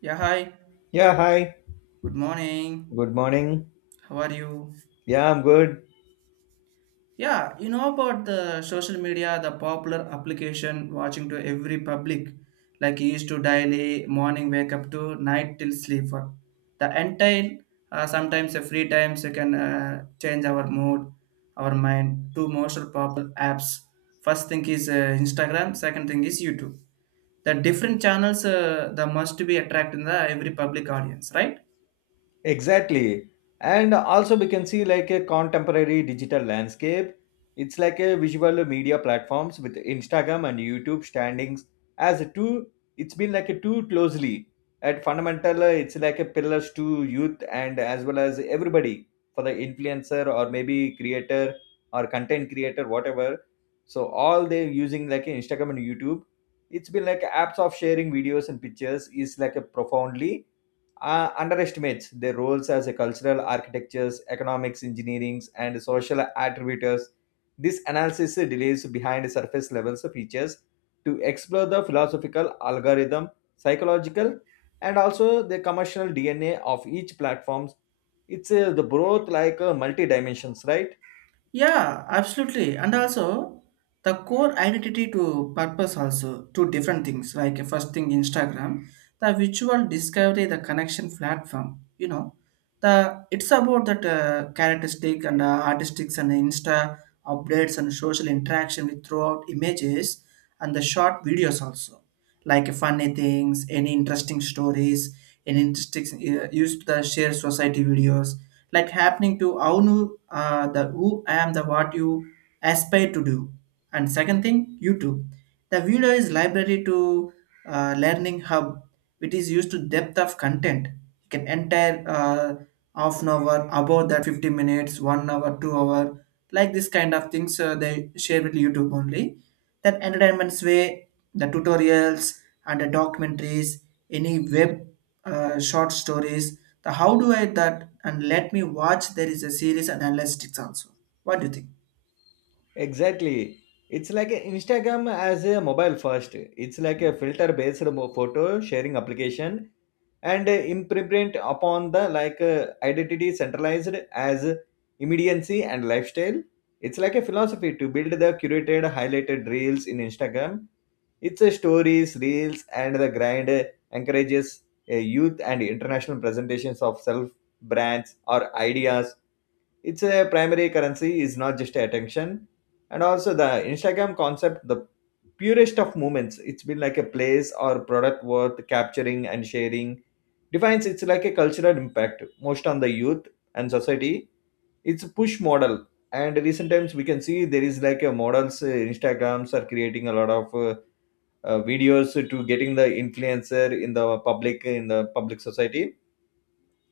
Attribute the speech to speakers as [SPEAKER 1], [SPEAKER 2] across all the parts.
[SPEAKER 1] Yeah, hi.
[SPEAKER 2] Yeah, hi.
[SPEAKER 1] Good morning.
[SPEAKER 2] Good morning.
[SPEAKER 1] How are you?
[SPEAKER 2] Yeah, I'm good.
[SPEAKER 1] Yeah, you know about the social media, the popular application watching to every public, like he used to daily morning wake up to night till sleep. For the entire sometimes the free times you can change our mood, our mind. Two most popular apps. First thing is Instagram. Second thing is YouTube. The different channels the must be attracting the every public audience, right?
[SPEAKER 2] Exactly. And also we can see like a contemporary digital landscape. It's like a visual media platforms with Instagram and YouTube standings as a two, it's been like a two closely at fundamental, it's like a pillars to youth and as well as everybody for the influencer or maybe creator or content creator whatever. So all they're using like Instagram and YouTube. It's been like apps of sharing videos and pictures is like a profoundly underestimates their roles as a cultural architectures, economics, engineerings, and social attributors. This analysis delays behind surface levels of features to explore the philosophical algorithm, psychological, and also the commercial DNA of each platforms. It's the growth like multi dimensions, right?
[SPEAKER 1] Yeah, absolutely. And also the core identity to purpose also two different things. Like first thing Instagram, the visual discovery, the connection platform. You know, the it's about that characteristic and artistics and Insta updates and social interaction with throughout images and the short videos also. Like funny things, any interesting stories, any interesting used to the share society videos like happening to how new, the who I am, the what you aspire to do. And second thing, YouTube. The video is library to learning hub, which is used to depth of content. You can entire half an hour, about that 50 minutes, 1 hour, 2 hour, like this kind of things they share with YouTube only. That entertainment's way, the tutorials and the documentaries, any web short stories. The how do I that and let me watch there is a series and analytics also. What do you think?
[SPEAKER 2] Exactly. It's like a Instagram as a mobile first. It's like a filter based photo sharing application and imprint upon the like identity centralized as immediacy and lifestyle. It's like a philosophy to build the curated highlighted reels in Instagram. It's a stories reels and the grind, encourages youth and international presentations of self, brands or ideas. It's a primary currency is not just attention, and also the Instagram concept, the purest of moments. It's been like a place or product worth capturing and sharing. Defines it's like a cultural impact most on the youth and society. It's a push model, and recent times we can see there is like a models. Instagrams are creating a lot of. Videos to getting the influencer in the public society.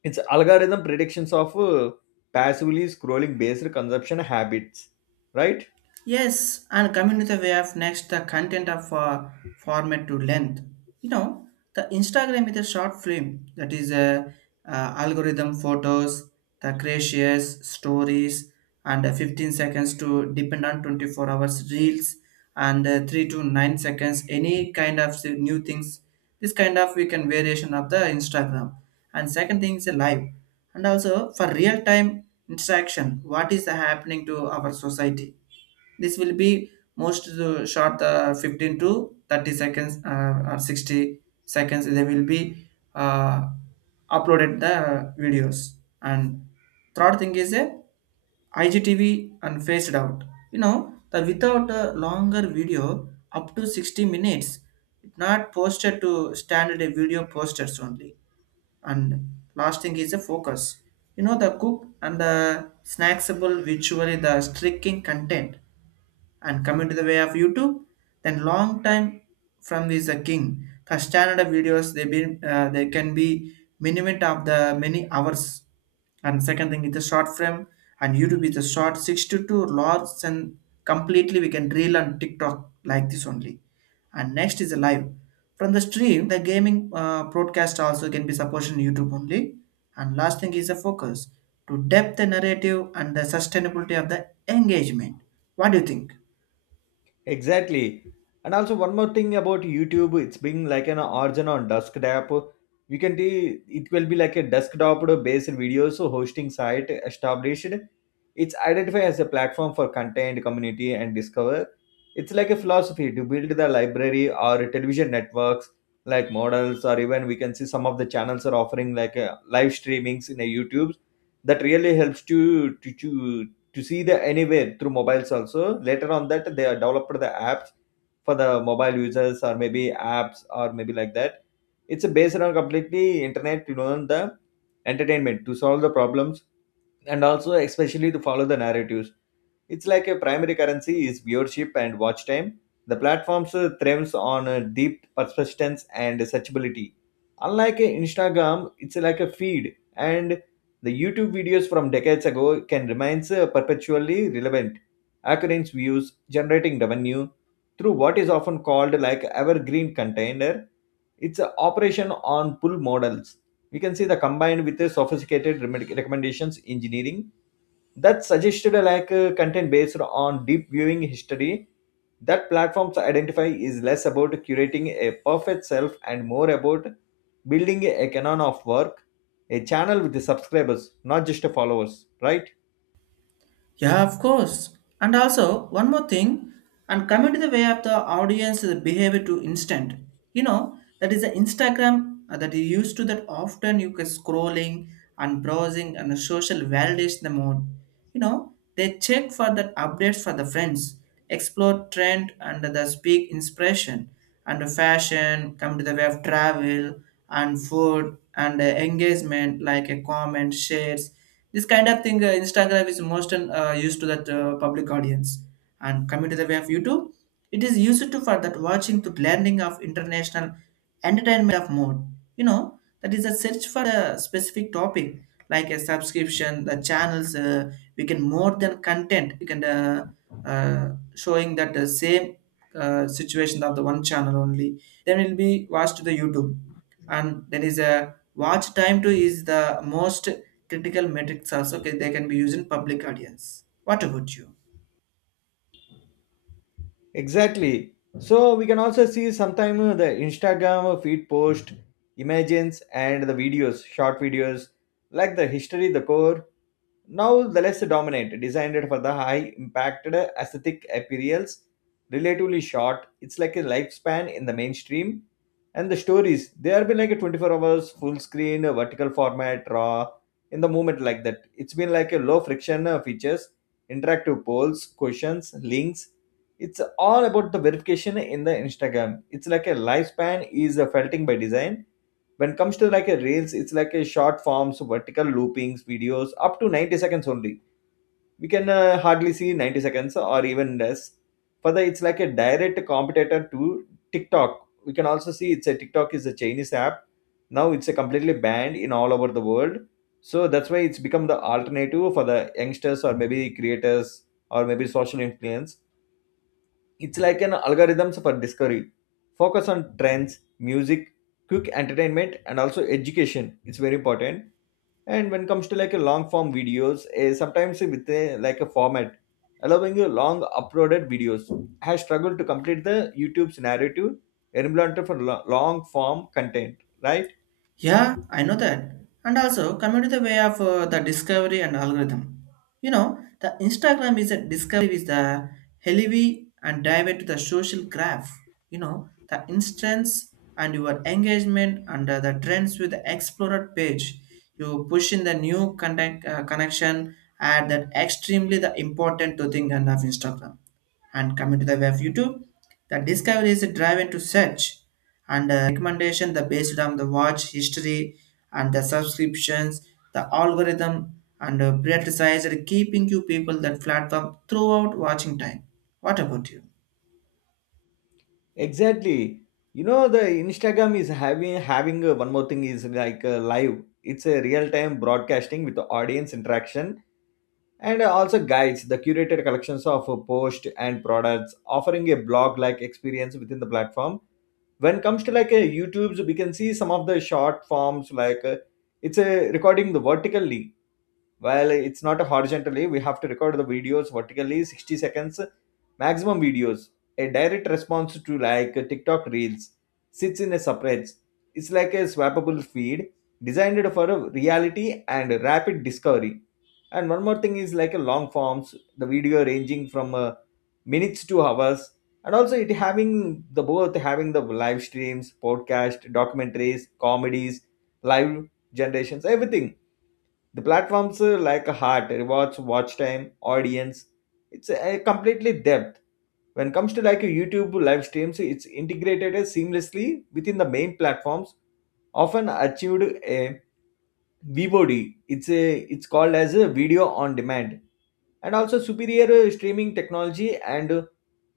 [SPEAKER 2] Its algorithm predictions of passively scrolling based consumption habits, right?
[SPEAKER 1] Yes, and coming to the way of next, the content of format to length. You know, the Instagram is a short film that is a algorithm photos, the gracious stories, and 15 seconds to depend on 24 hours reels and 3 to 9 seconds any kind of new things, this kind of we can variation of the instagram, and second thing is a live and also for real time interaction what is happening to our society. This will be most short 15 to 30 seconds or 60 seconds. They will be uh, uploaded the videos. And third thing is a IGTV and phased out. You know, the without a longer video up to 60 minutes, it not posted to standard video posters only. And last thing is the focus. You know, the cook and the snacksable visually the streaking content, and come into the way of YouTube, then long time from is the king. The standard of videos they be they can be minimum of the many hours. And second thing is the short frame, and YouTube is the short six to two large and completely we can reel on TikTok like this only. And next is the live. From the stream, the gaming broadcast also can be supported in YouTube only. And last thing is the focus to depth the narrative and the sustainability of the engagement. What do you think?
[SPEAKER 2] Exactly. And also one more thing about YouTube, it's being like an origin on desktop. We can see it will be like a desktop based videos hosting site established. It's identified as a platform for content, community, and discover. It's like a philosophy to build the library or television networks like models, or even we can see some of the channels are offering like a live streamings in a YouTube that really helps to see the anywhere through mobiles also. Later on that they are developed the apps for the mobile users or maybe apps or maybe like that. It's based on completely internet, you know, the entertainment to solve the problems and also especially to follow the narratives. It's like a primary currency is viewership and watch time. The platforms thrives on deep persistence and searchability. Unlike Instagram, it's like a feed, and the YouTube videos from decades ago can remain perpetually relevant. Occurrence views, generating revenue through what is often called like evergreen container. It's an operation on pull models. We can see the combined with the sophisticated recommendations engineering that suggested like content based on deep viewing history. That platforms identify is less about curating a perfect self and more about building a canon of work, a channel with the subscribers, not just the followers, right?
[SPEAKER 1] Yeah, of course. And also, one more thing, and coming to the way of the audience, the behavior to instant. You know, that is the Instagram that you used to that often you can scrolling and browsing and the social validation the mode. You know, they check for that updates for the friends, explore trend and the speak inspiration and the fashion, come to the way of travel and food and engagement like a comment, shares, this kind of thing, Instagram is most used to that public audience. And coming to the way of YouTube, it is used to for that watching to blending of international entertainment of mode. You know, that is a search for a specific topic like a subscription, the channels. We can more than content. We can uh, showing that the same situation of the one channel only. Then it will be watched to the YouTube, and there is a watch time to is the most critical metrics also they can be used in public audience. What about you?
[SPEAKER 2] Exactly. So we can also see sometime the Instagram feed post images and the videos short videos like the history, the core. Now the less dominant, designed for the high impacted aesthetic appeals, relatively short. It's like a lifespan in the mainstream. And the stories, they have been like a 24 hours full screen, vertical format, raw, in the moment like that. It's been like a low friction features, interactive polls, questions, links. It's all about the verification in the Instagram. It's like a lifespan is felting by design. When it comes to like a reels, it's like a short forms vertical loopings videos up to 90 seconds only. We can hardly see 90 seconds or even less. Further, it's like a direct competitor to TikTok. We can also see it's a TikTok is a Chinese app. Now it's a completely banned in all over the world. So that's why it's become the alternative for the youngsters or maybe creators or maybe social influence. It's like an algorithms for discovery. Focus on trends, music, quick entertainment, and also education. It's very important. And when it comes to like a long form videos, eh, sometimes with a, like a format allowing you long uploaded videos, has struggled to complete the YouTube's narrative implemented for long form content, right?
[SPEAKER 1] Yeah, I know that. And also coming to the way of the discovery and algorithm. You know, the Instagram is a discovery is the heavy and dive into the social graph. You know, the instance and your engagement under the trends with the explorer page. You push in the new contact, connection at that extremely the important to thing and of Instagram, and coming to the way of YouTube, the discovery is a drive into search and recommendation the based on the watch history and the subscriptions, the algorithm and prioritized keeping you people that platform throughout watching time. What about you?
[SPEAKER 2] Exactly. You know the Instagram is having one more thing is like live. It's a real time broadcasting with the audience interaction, and also guides the curated collections of posts and products offering a blog like experience within the platform. When it comes to like a YouTube, we can see some of the short forms like it's a recording the vertically, while it's not horizontally. We have to record the videos vertically 60 seconds maximum videos, a direct response to like TikTok reels, sits in a separate. It's like a swappable feed designed for a reality and rapid discovery. And one more thing is like a long forms, the video ranging from minutes to hours. And also it having the both having the live streams, podcast, documentaries, comedies, live generations, everything. The platforms, like a heart, rewards, watch time, audience. It's a completely depth. When it comes to like a YouTube live streams, it's integrated as seamlessly within the main platforms, often achieved a VOD. It's called as a video on demand, and also superior streaming technology and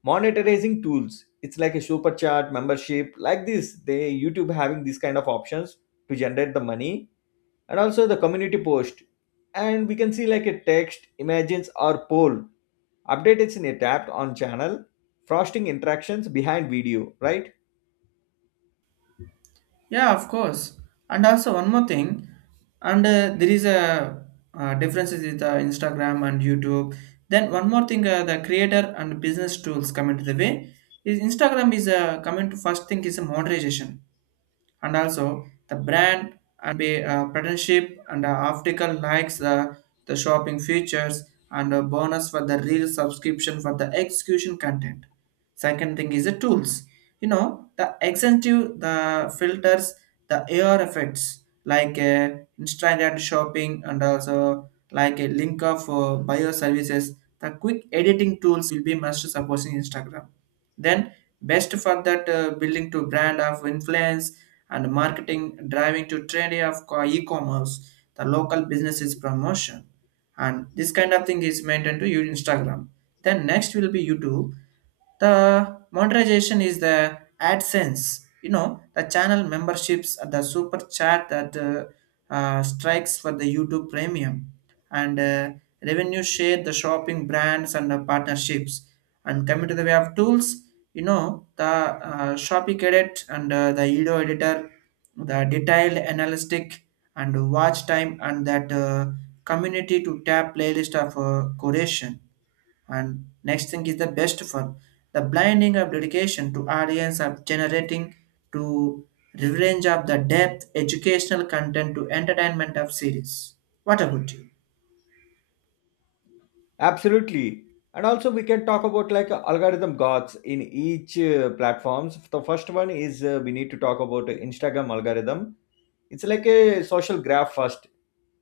[SPEAKER 2] monetizing tools. It's like a super chat membership, like this. They YouTube having these kind of options to generate the money, and also the community post. And we can see like a text images or poll updated in a tab on channel, frosting interactions behind video, right?
[SPEAKER 1] Yeah, of course. And also one more thing, and there is a differences with Instagram and YouTube. Then one more thing, the creator and business tools come into the way. Is Instagram is coming to first thing is a monetization and also the brand and be partnership and optical likes, the shopping features and a bonus for the real subscription for the execution content. Second thing is the tools. You know, the extensive the filters, the AR effects like instant shopping and also like a link of bio services, the quick editing tools will be must supporting instagram, then best for that building to brand of influence and marketing driving to trendy of e-commerce, the local businesses promotion. And this kind of thing is maintained to your Instagram. Then next will be YouTube. The monetization is the AdSense. You know the channel memberships, the super chat that strikes for the YouTube Premium, and revenue share, the shopping brands and the partnerships, and coming to the way of tools, you know the shopee cadet and the edo editor, the detailed analytic and watch time and that community to tap playlist of curation, and next thing is the best for the blinding of dedication to audience of generating to revenge of the depth educational content to entertainment of series. What about you?
[SPEAKER 2] Absolutely. And also we can talk about like algorithm gods in each platforms. The first one is, we need to talk about Instagram algorithm. It's like a social graph first.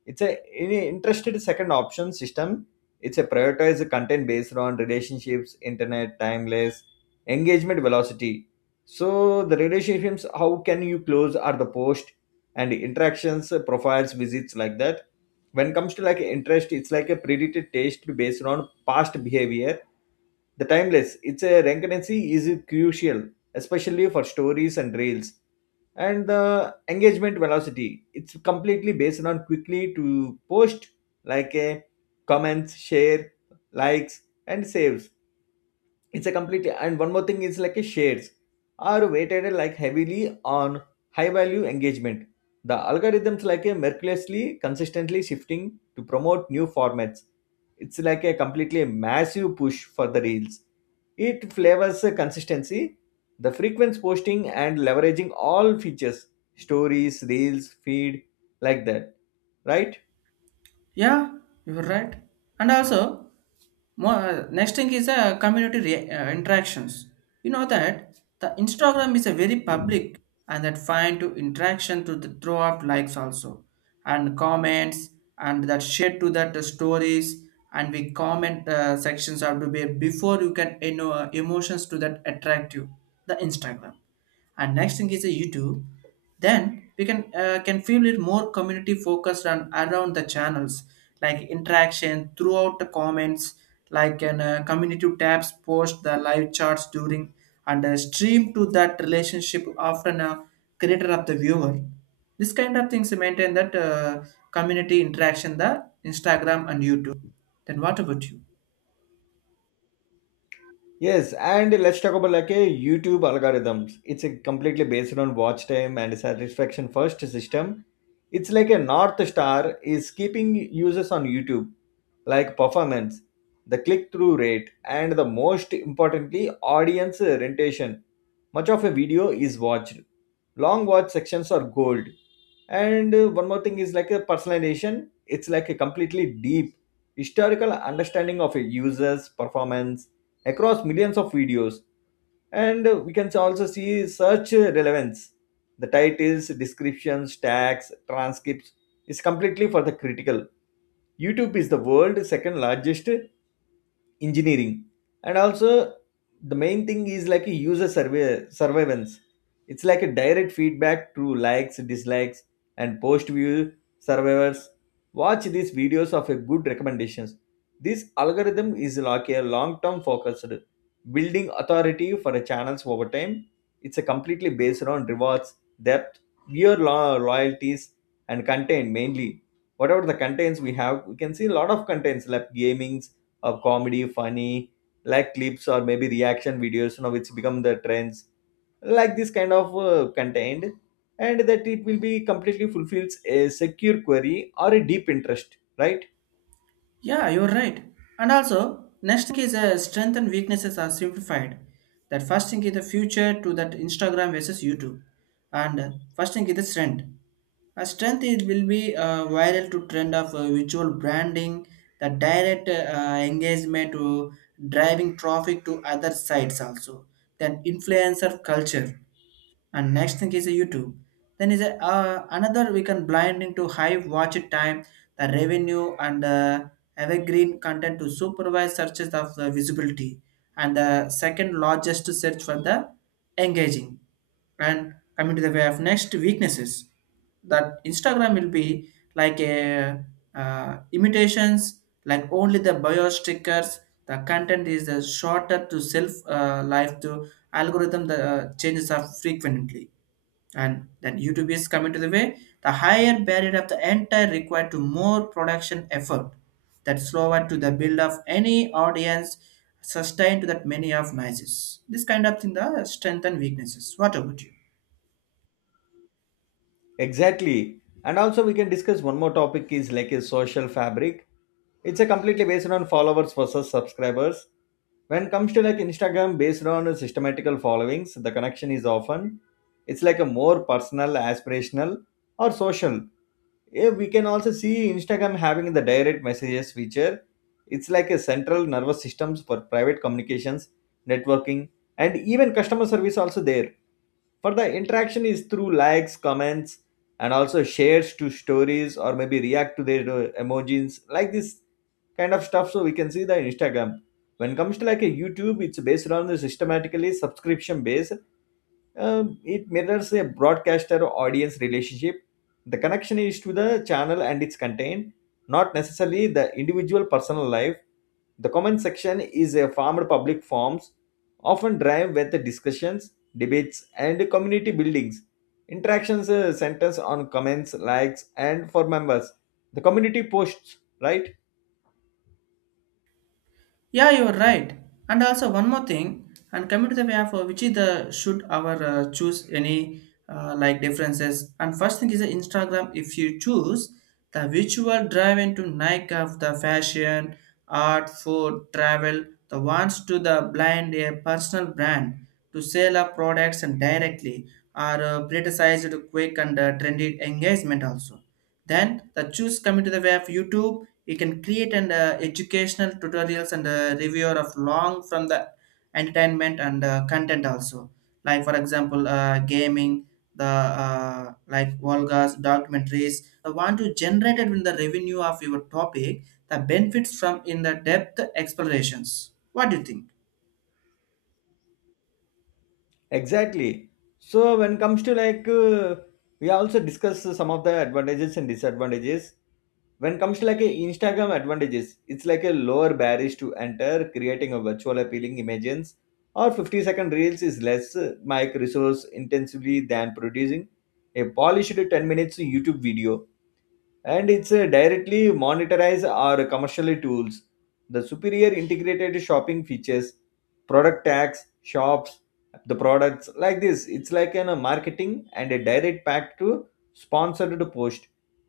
[SPEAKER 2] It's a any interested second option system. It's a prioritized content based on relationships, internet timeless, engagement velocity. So the relationships, how can you close are the post and interactions, profiles visits, like that. When it comes to like interest, it's like a predicted taste based on past behavior. The timeless, its a recurrency is crucial, especially for stories and reels. And the engagement velocity, it's completely based on quickly to post like a comments, share, likes, and saves. It's a complete. And one more thing is like a shares are weighted like heavily on high value engagement. The algorithms like a mercilessly consistently shifting to promote new formats. It's like a completely massive push for the reels. It flavors the consistency, the frequent posting and leveraging all features, stories, reels, feed, like that, right?
[SPEAKER 1] Yeah, you're right. And also more, next thing is community interactions. You know that the Instagram is a very public and that find to interaction to the, throw up likes also and comments and that share to that stories, and we comment sections have to be before you can you know emotions to that attract you the Instagram, and next thing is a youtube, then we can feel it more community focused and around the channels like interaction throughout the comments like an community tabs post the live charts during and stream to that relationship often a creator of the viewer, this kind of things maintain that community interaction the instagram and youtube. Then what about you?
[SPEAKER 2] Yes, and let's talk about like a YouTube algorithms. It's a completely based on watch time and satisfaction first system. It's like a north star is keeping users on YouTube, like performance, the click through rate, and the most importantly, audience retention. Much of a video is watched. Long watch sections are gold. And one more thing is like a personalization. It's like a completely deep historical understanding of a user's performance across millions of videos. And we can also see search relevance. The titles, descriptions, tags, transcripts is completely for the critical. YouTube is the world's second largest engineering, and also the main thing is like a user survey surveillance. It's like a direct feedback through likes, dislikes, and post view survivors. Watch these videos of a good recommendations. This algorithm is like a long term focused, building authority for the channels over time. It's a completely based on rewards, depth, viewer loyalties, and content mainly. Whatever the contents we have, we can see a lot of contents like gamings of comedy, funny, like clips or maybe reaction videos, you know, which become the trends, like this kind of content, and that it will be completely fulfills a secure query or a deep interest, right?
[SPEAKER 1] Yeah, you're right. And also, next thing is strength and weaknesses are simplified. That first thing is the future to that Instagram versus YouTube. And first thing is the strength. A strength is, will be viral to trend of visual branding, the direct engagement to driving traffic to other sites also. Then influencer culture, and next thing is a youtube, then is a, another we can blinding to high watch time the revenue and evergreen content to supervise searches of the visibility and the second largest search for the engaging, and coming to the way of next weaknesses that instagram will be like a imitations like only the bio stickers, the content is the shorter to self life to algorithm the changes are frequently, and then youtube is coming to the way, the higher barrier of the entire required to more production effort that slower to the build of any audience sustained to that many of noises, this kind of thing the strength and weaknesses. What about you?
[SPEAKER 2] Exactly. And also, we can discuss one more topic is like a social fabric. It's a completely based on followers versus subscribers. When comes to like Instagram, based on systematical followings, the connection is often it's like a more personal, aspirational, or social. Yeah, we can also see Instagram having the direct messages feature. It's like a central nervous systems for private communications, networking, and even customer service also there. For the interaction is through likes, comments, and also shares to stories or maybe react to their emojis, like this kind of stuff. So we can see the Instagram. When it comes to like a YouTube, it's based on the systematically subscription base. It mirrors a broadcaster audience relationship. The connection is to the channel and its content, not necessarily the individual personal life. The comment section is a formed public forums, often drive with the discussions, debates, and community buildings. Interactions centers on comments, likes, and for members. The community posts, right?
[SPEAKER 1] Yeah, you're right. And also one more thing, and coming to the way of which is the should our choose any like differences. And first thing is the Instagram. If you choose the visual drive into Nike of the fashion, art, food, travel, the ones to the blind a personal brand to sell our products and directly are criticized quick and trendy engagement also, then the choose coming to the way of YouTube, you can create and educational tutorials and reviewer of long from the entertainment and content also. Like for example, gaming, the like Volgas documentaries. The want to generate it in the revenue of your topic, the benefits from in the depth explorations. What do you think?
[SPEAKER 2] Exactly. So when comes to we also discuss some of the advantages and disadvantages. When comes to like a Instagram advantages, it's like a lower barriers to enter, creating a virtual appealing images or 50-second reels is less mic resource intensively than producing a polished 10 minutes YouTube video, and it's directly monetized or commercially tools. The superior integrated shopping features, product tags, shops, the products like this. It's like an, a marketing and a direct pack to sponsored post.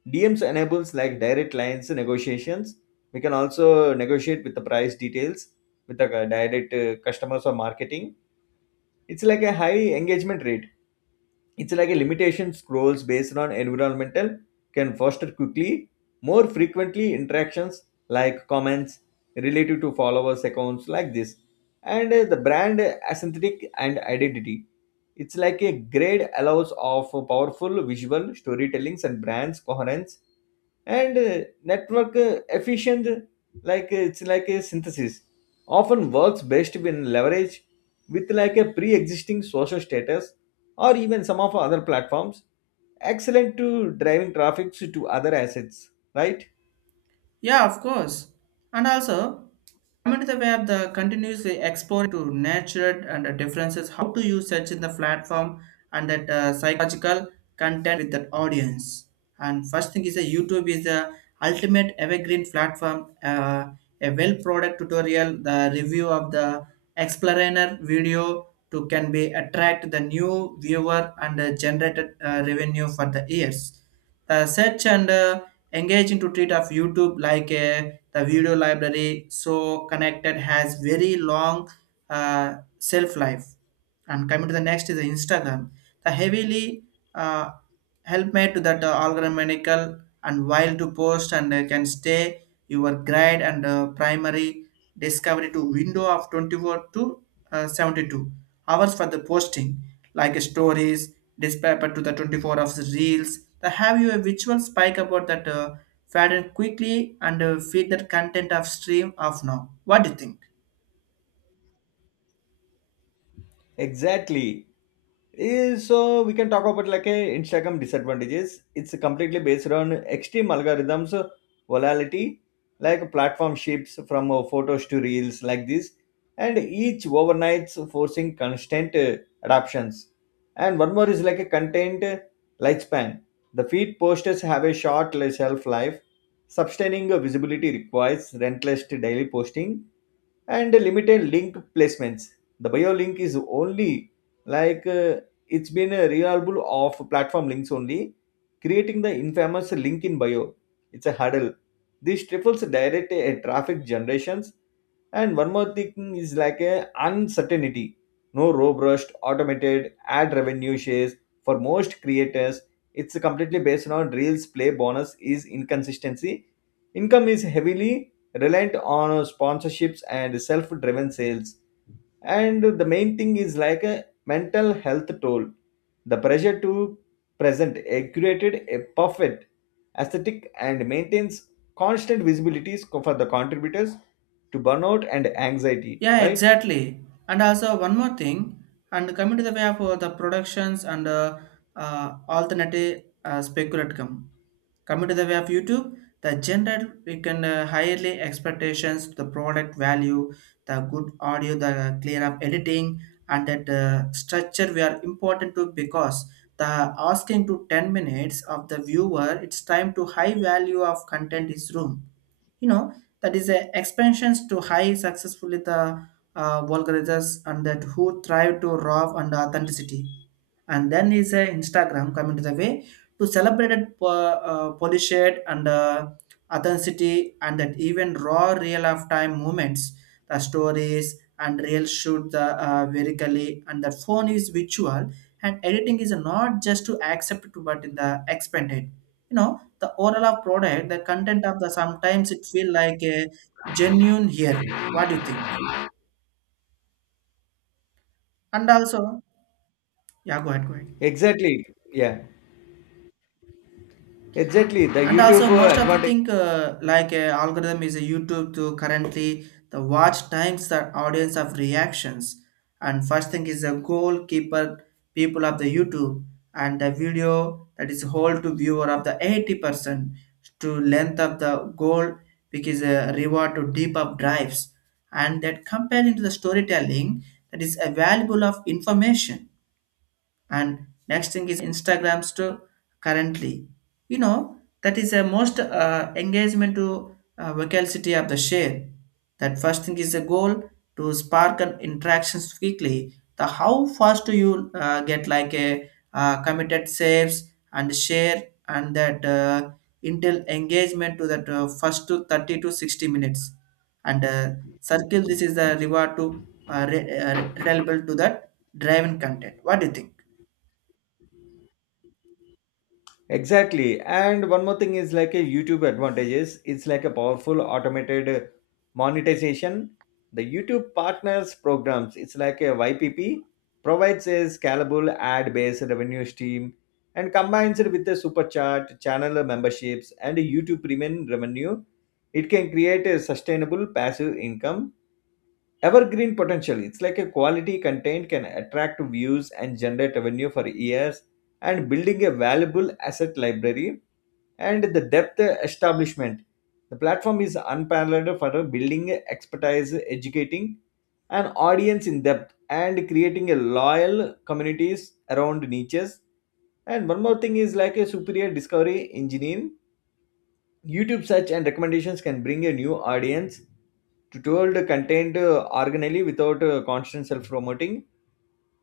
[SPEAKER 2] DMs enables like direct lines negotiations. We can also negotiate with the price details with the direct customers or marketing. It's like a high engagement rate, it's like a limitation scrolls based on environmental, can foster quickly more frequently interactions like comments related to followers accounts like this, and the brand aesthetic and identity, it's like a grade allows of powerful visual storytellings and brands coherence, and network efficient, like it's like a synthesis often works best when leveraged with like a pre-existing social status or even some of other platforms, excellent to driving traffic to other assets, right?
[SPEAKER 1] Yeah, of course. And also, I'm into the web the continuously exploring to nature and the differences how to use such in the platform and that psychological content with the audience. And first thing is that YouTube is the ultimate evergreen platform, a well product tutorial, the review of the explainer video to can be attract the new viewer and generated revenue for the years, the search and engage into treat of YouTube like the video library, so connected has very long self life. And coming to the next is the Instagram, the heavily uh, help made to that algorithmical and while to post and can stay your grade and primary discovery to window of 24 to 72 hours for the posting like stories dispatch to the 24 of the reels, the have you a visual spike about that pattern quickly and feed that content of stream of now. What do you think?
[SPEAKER 2] Exactly. So we can talk about like a Instagram disadvantages. It's completely based on extreme algorithms, volatility, like platform shifts from photos to reels like this, and each overnight's forcing constant adoptions. And one more is like a content lifespan. The feed posters have a short shelf life. Sustaining visibility requires relentless daily posting and limited link placements. The bio link is only like uh, it's been a reliable of platform links only, creating the infamous link in bio. It's a hurdle. This triples direct traffic generations. And one more thing is like a uncertainty. No robust automated ad revenue shares for most creators. It's completely based on reels play bonus is inconsistency. Income is heavily reliant on sponsorships and self-driven sales. And the main thing is like a mental health toll. The pressure to present a curated, a perfect aesthetic and maintains constant visibilities for the contributors to burnout and anxiety,
[SPEAKER 1] Yeah,
[SPEAKER 2] right?
[SPEAKER 1] exactly. And also one more thing, and coming to the way of the productions and alternative speculatum. Coming to the way of YouTube, the general we can highly expectations to the product value, the good audio, the clear of editing, and that structure we are important to, because the asking to 10 minutes of the viewer, it's time to high value of content is room you know that is a expansions to high successfully the vulgarizers and that who thrive to raw and authenticity. And then is a Instagram, coming to the way to celebrate it, polish it and authenticity and that even raw real of time moments, the stories and real shoot the vertically and the phone is visual, and editing is not just to accept it, but in the expanded you know the overall product, the content of the sometimes it feel like a genuine here. What do you think? And also, yeah, go ahead, go ahead.
[SPEAKER 2] Exactly. Yeah. Exactly. The
[SPEAKER 1] And
[SPEAKER 2] YouTube
[SPEAKER 1] also most of the
[SPEAKER 2] advantage.
[SPEAKER 1] thing algorithm is a YouTube to currently the watch times the audience of reactions. And first thing is a goalkeeper people of the YouTube, and the video that is hold to viewer of the 80% to length of the goal, which is a reward to deep up drives and that compared into the storytelling that is available of information. And next thing is Instagram store currently, you know that is the most engagement to vocality of the share. That first thing is the goal to spark an interactions quickly, the how fast do you get like a committed saves and share, and that intel engagement to that first to 30 to 60 minutes, and circle this is the reward to reliable to that driven content. What do you think?
[SPEAKER 2] Exactly. And one more thing is like a YouTube advantages. It's like a powerful automated monetization. The YouTube partners programs, it's like a YPP, provides a scalable ad-based revenue stream and combines it with the super chat, channel memberships, and YouTube premium revenue. It can create a sustainable passive income, evergreen potential. It's like a quality content can attract views and generate revenue for years and building a valuable asset library. And the depth establishment, the platform is unparalleled for building expertise, educating an audience in depth and creating a loyal communities around niches. And one more thing is like a superior discovery engine. YouTube search and recommendations can bring a new audience. Tutorial contained organally without constant self-promoting,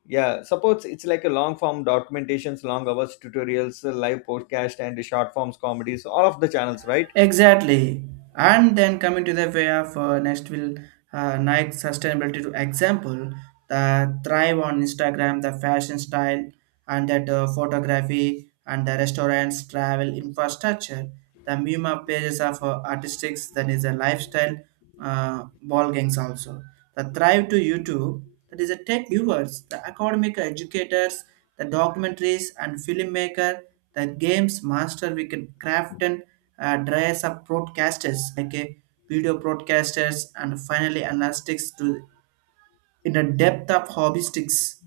[SPEAKER 2] yeah, supports it's like a long form documentations, long hours tutorials, live podcast and short forms comedies, all of the channels, right?
[SPEAKER 1] Exactly. And then coming to the way of next will Nike sustainability to example, the thrive on Instagram, the fashion style, and that photography and the restaurants, travel infrastructure, the Mima pages of artistics that is a lifestyle ball gangs also. The thrive to YouTube, that is a tech viewers, the academic educators, the documentaries and filmmaker, the games master we can craft dress up broadcasters like video broadcasters and finally analytics to in a depth of hobbyistics.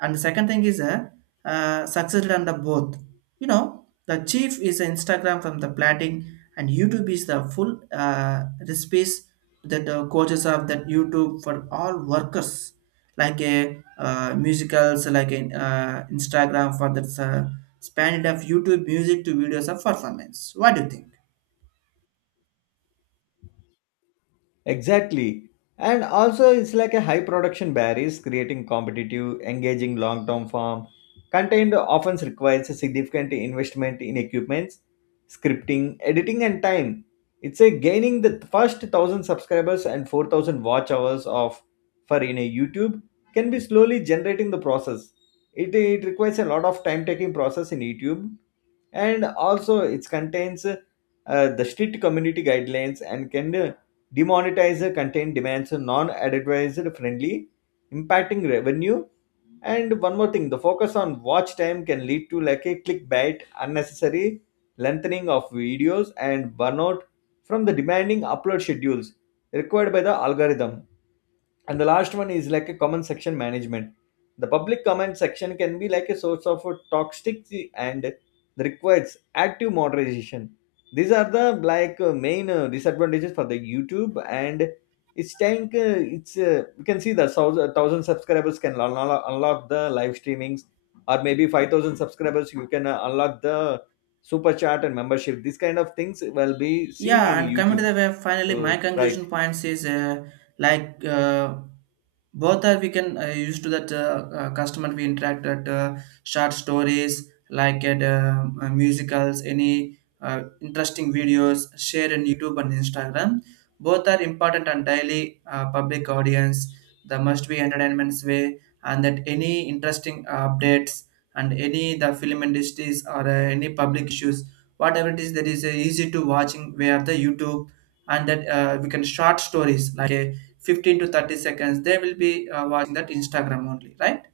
[SPEAKER 1] And the second thing is successful on the both. The chief is Instagram from the platting, and YouTube is the full recipes, that the coaches of that YouTube for all workers like a musicals like in Instagram for the span of YouTube music to videos of performance. What do you think?
[SPEAKER 2] Exactly. And also, it's like a high production barriers creating competitive, engaging long term form. Content often requires a significant investment in equipments, scripting, editing, and time. It's a gaining the first 1,000 subscribers and 4,000 watch hours of for in a YouTube can be slowly generating the process. It requires a lot of time taking process in YouTube. And also it contains the strict community guidelines and can demonetize content demands non-advertiser friendly, impacting revenue. And one more thing, the focus on watch time can lead to like a clickbait, unnecessary lengthening of videos, and burnout from the demanding upload schedules required by the algorithm. And the last one is like a comment section management. The public comment section can be like a source of toxicity and requires active moderation. These are the main disadvantages for the YouTube. And it's tank it's you can see that thousand, thousand subscribers can unlock the live streamings, or maybe 5,000 subscribers you can unlock the super chat and membership. These kind of things will be seen in
[SPEAKER 1] Yeah, and coming to
[SPEAKER 2] YouTube.
[SPEAKER 1] the way finally my
[SPEAKER 2] So right.
[SPEAKER 1] conclusion points is like both are we can use to that customer we interact at short stories like at musicals, any interesting videos share in YouTube and Instagram. Both are important, and daily public audience the must be entertainment's way, and that any interesting updates and any the film industries or any public issues, whatever it is, that is easy to watching where the YouTube, and that we can short stories like a 15 to 30 seconds, they will be watching that Instagram only. Right,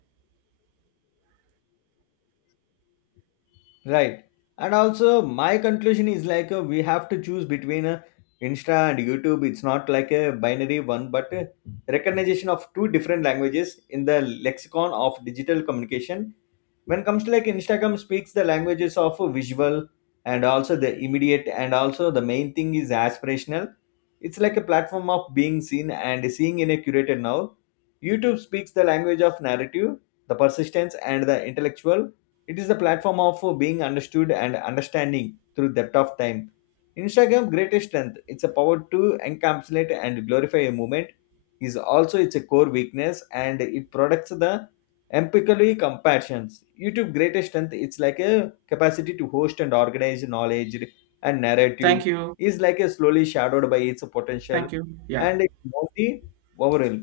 [SPEAKER 2] Right. And also, my conclusion is we have to choose between Insta and YouTube. It's not like a binary one, but recognition of two different languages in the lexicon of digital communication. When comes to like Instagram speaks the languages of visual, and also the immediate, and also the main thing is aspirational. It's like a platform of being seen and seeing in a curated now. YouTube speaks the language of narrative, the persistence, and the intellectual. It is the platform of being understood and understanding through depth of time. Instagram greatest strength, its a power to encapsulate and glorify a movement, is also its core weakness, and it products the empirically comparisons. YouTube greatest strength, it's like a capacity to host and organize knowledge and narrative
[SPEAKER 1] thank you.
[SPEAKER 2] is like a slowly shadowed by its potential
[SPEAKER 1] Thank you. Yeah.
[SPEAKER 2] and it's only overall.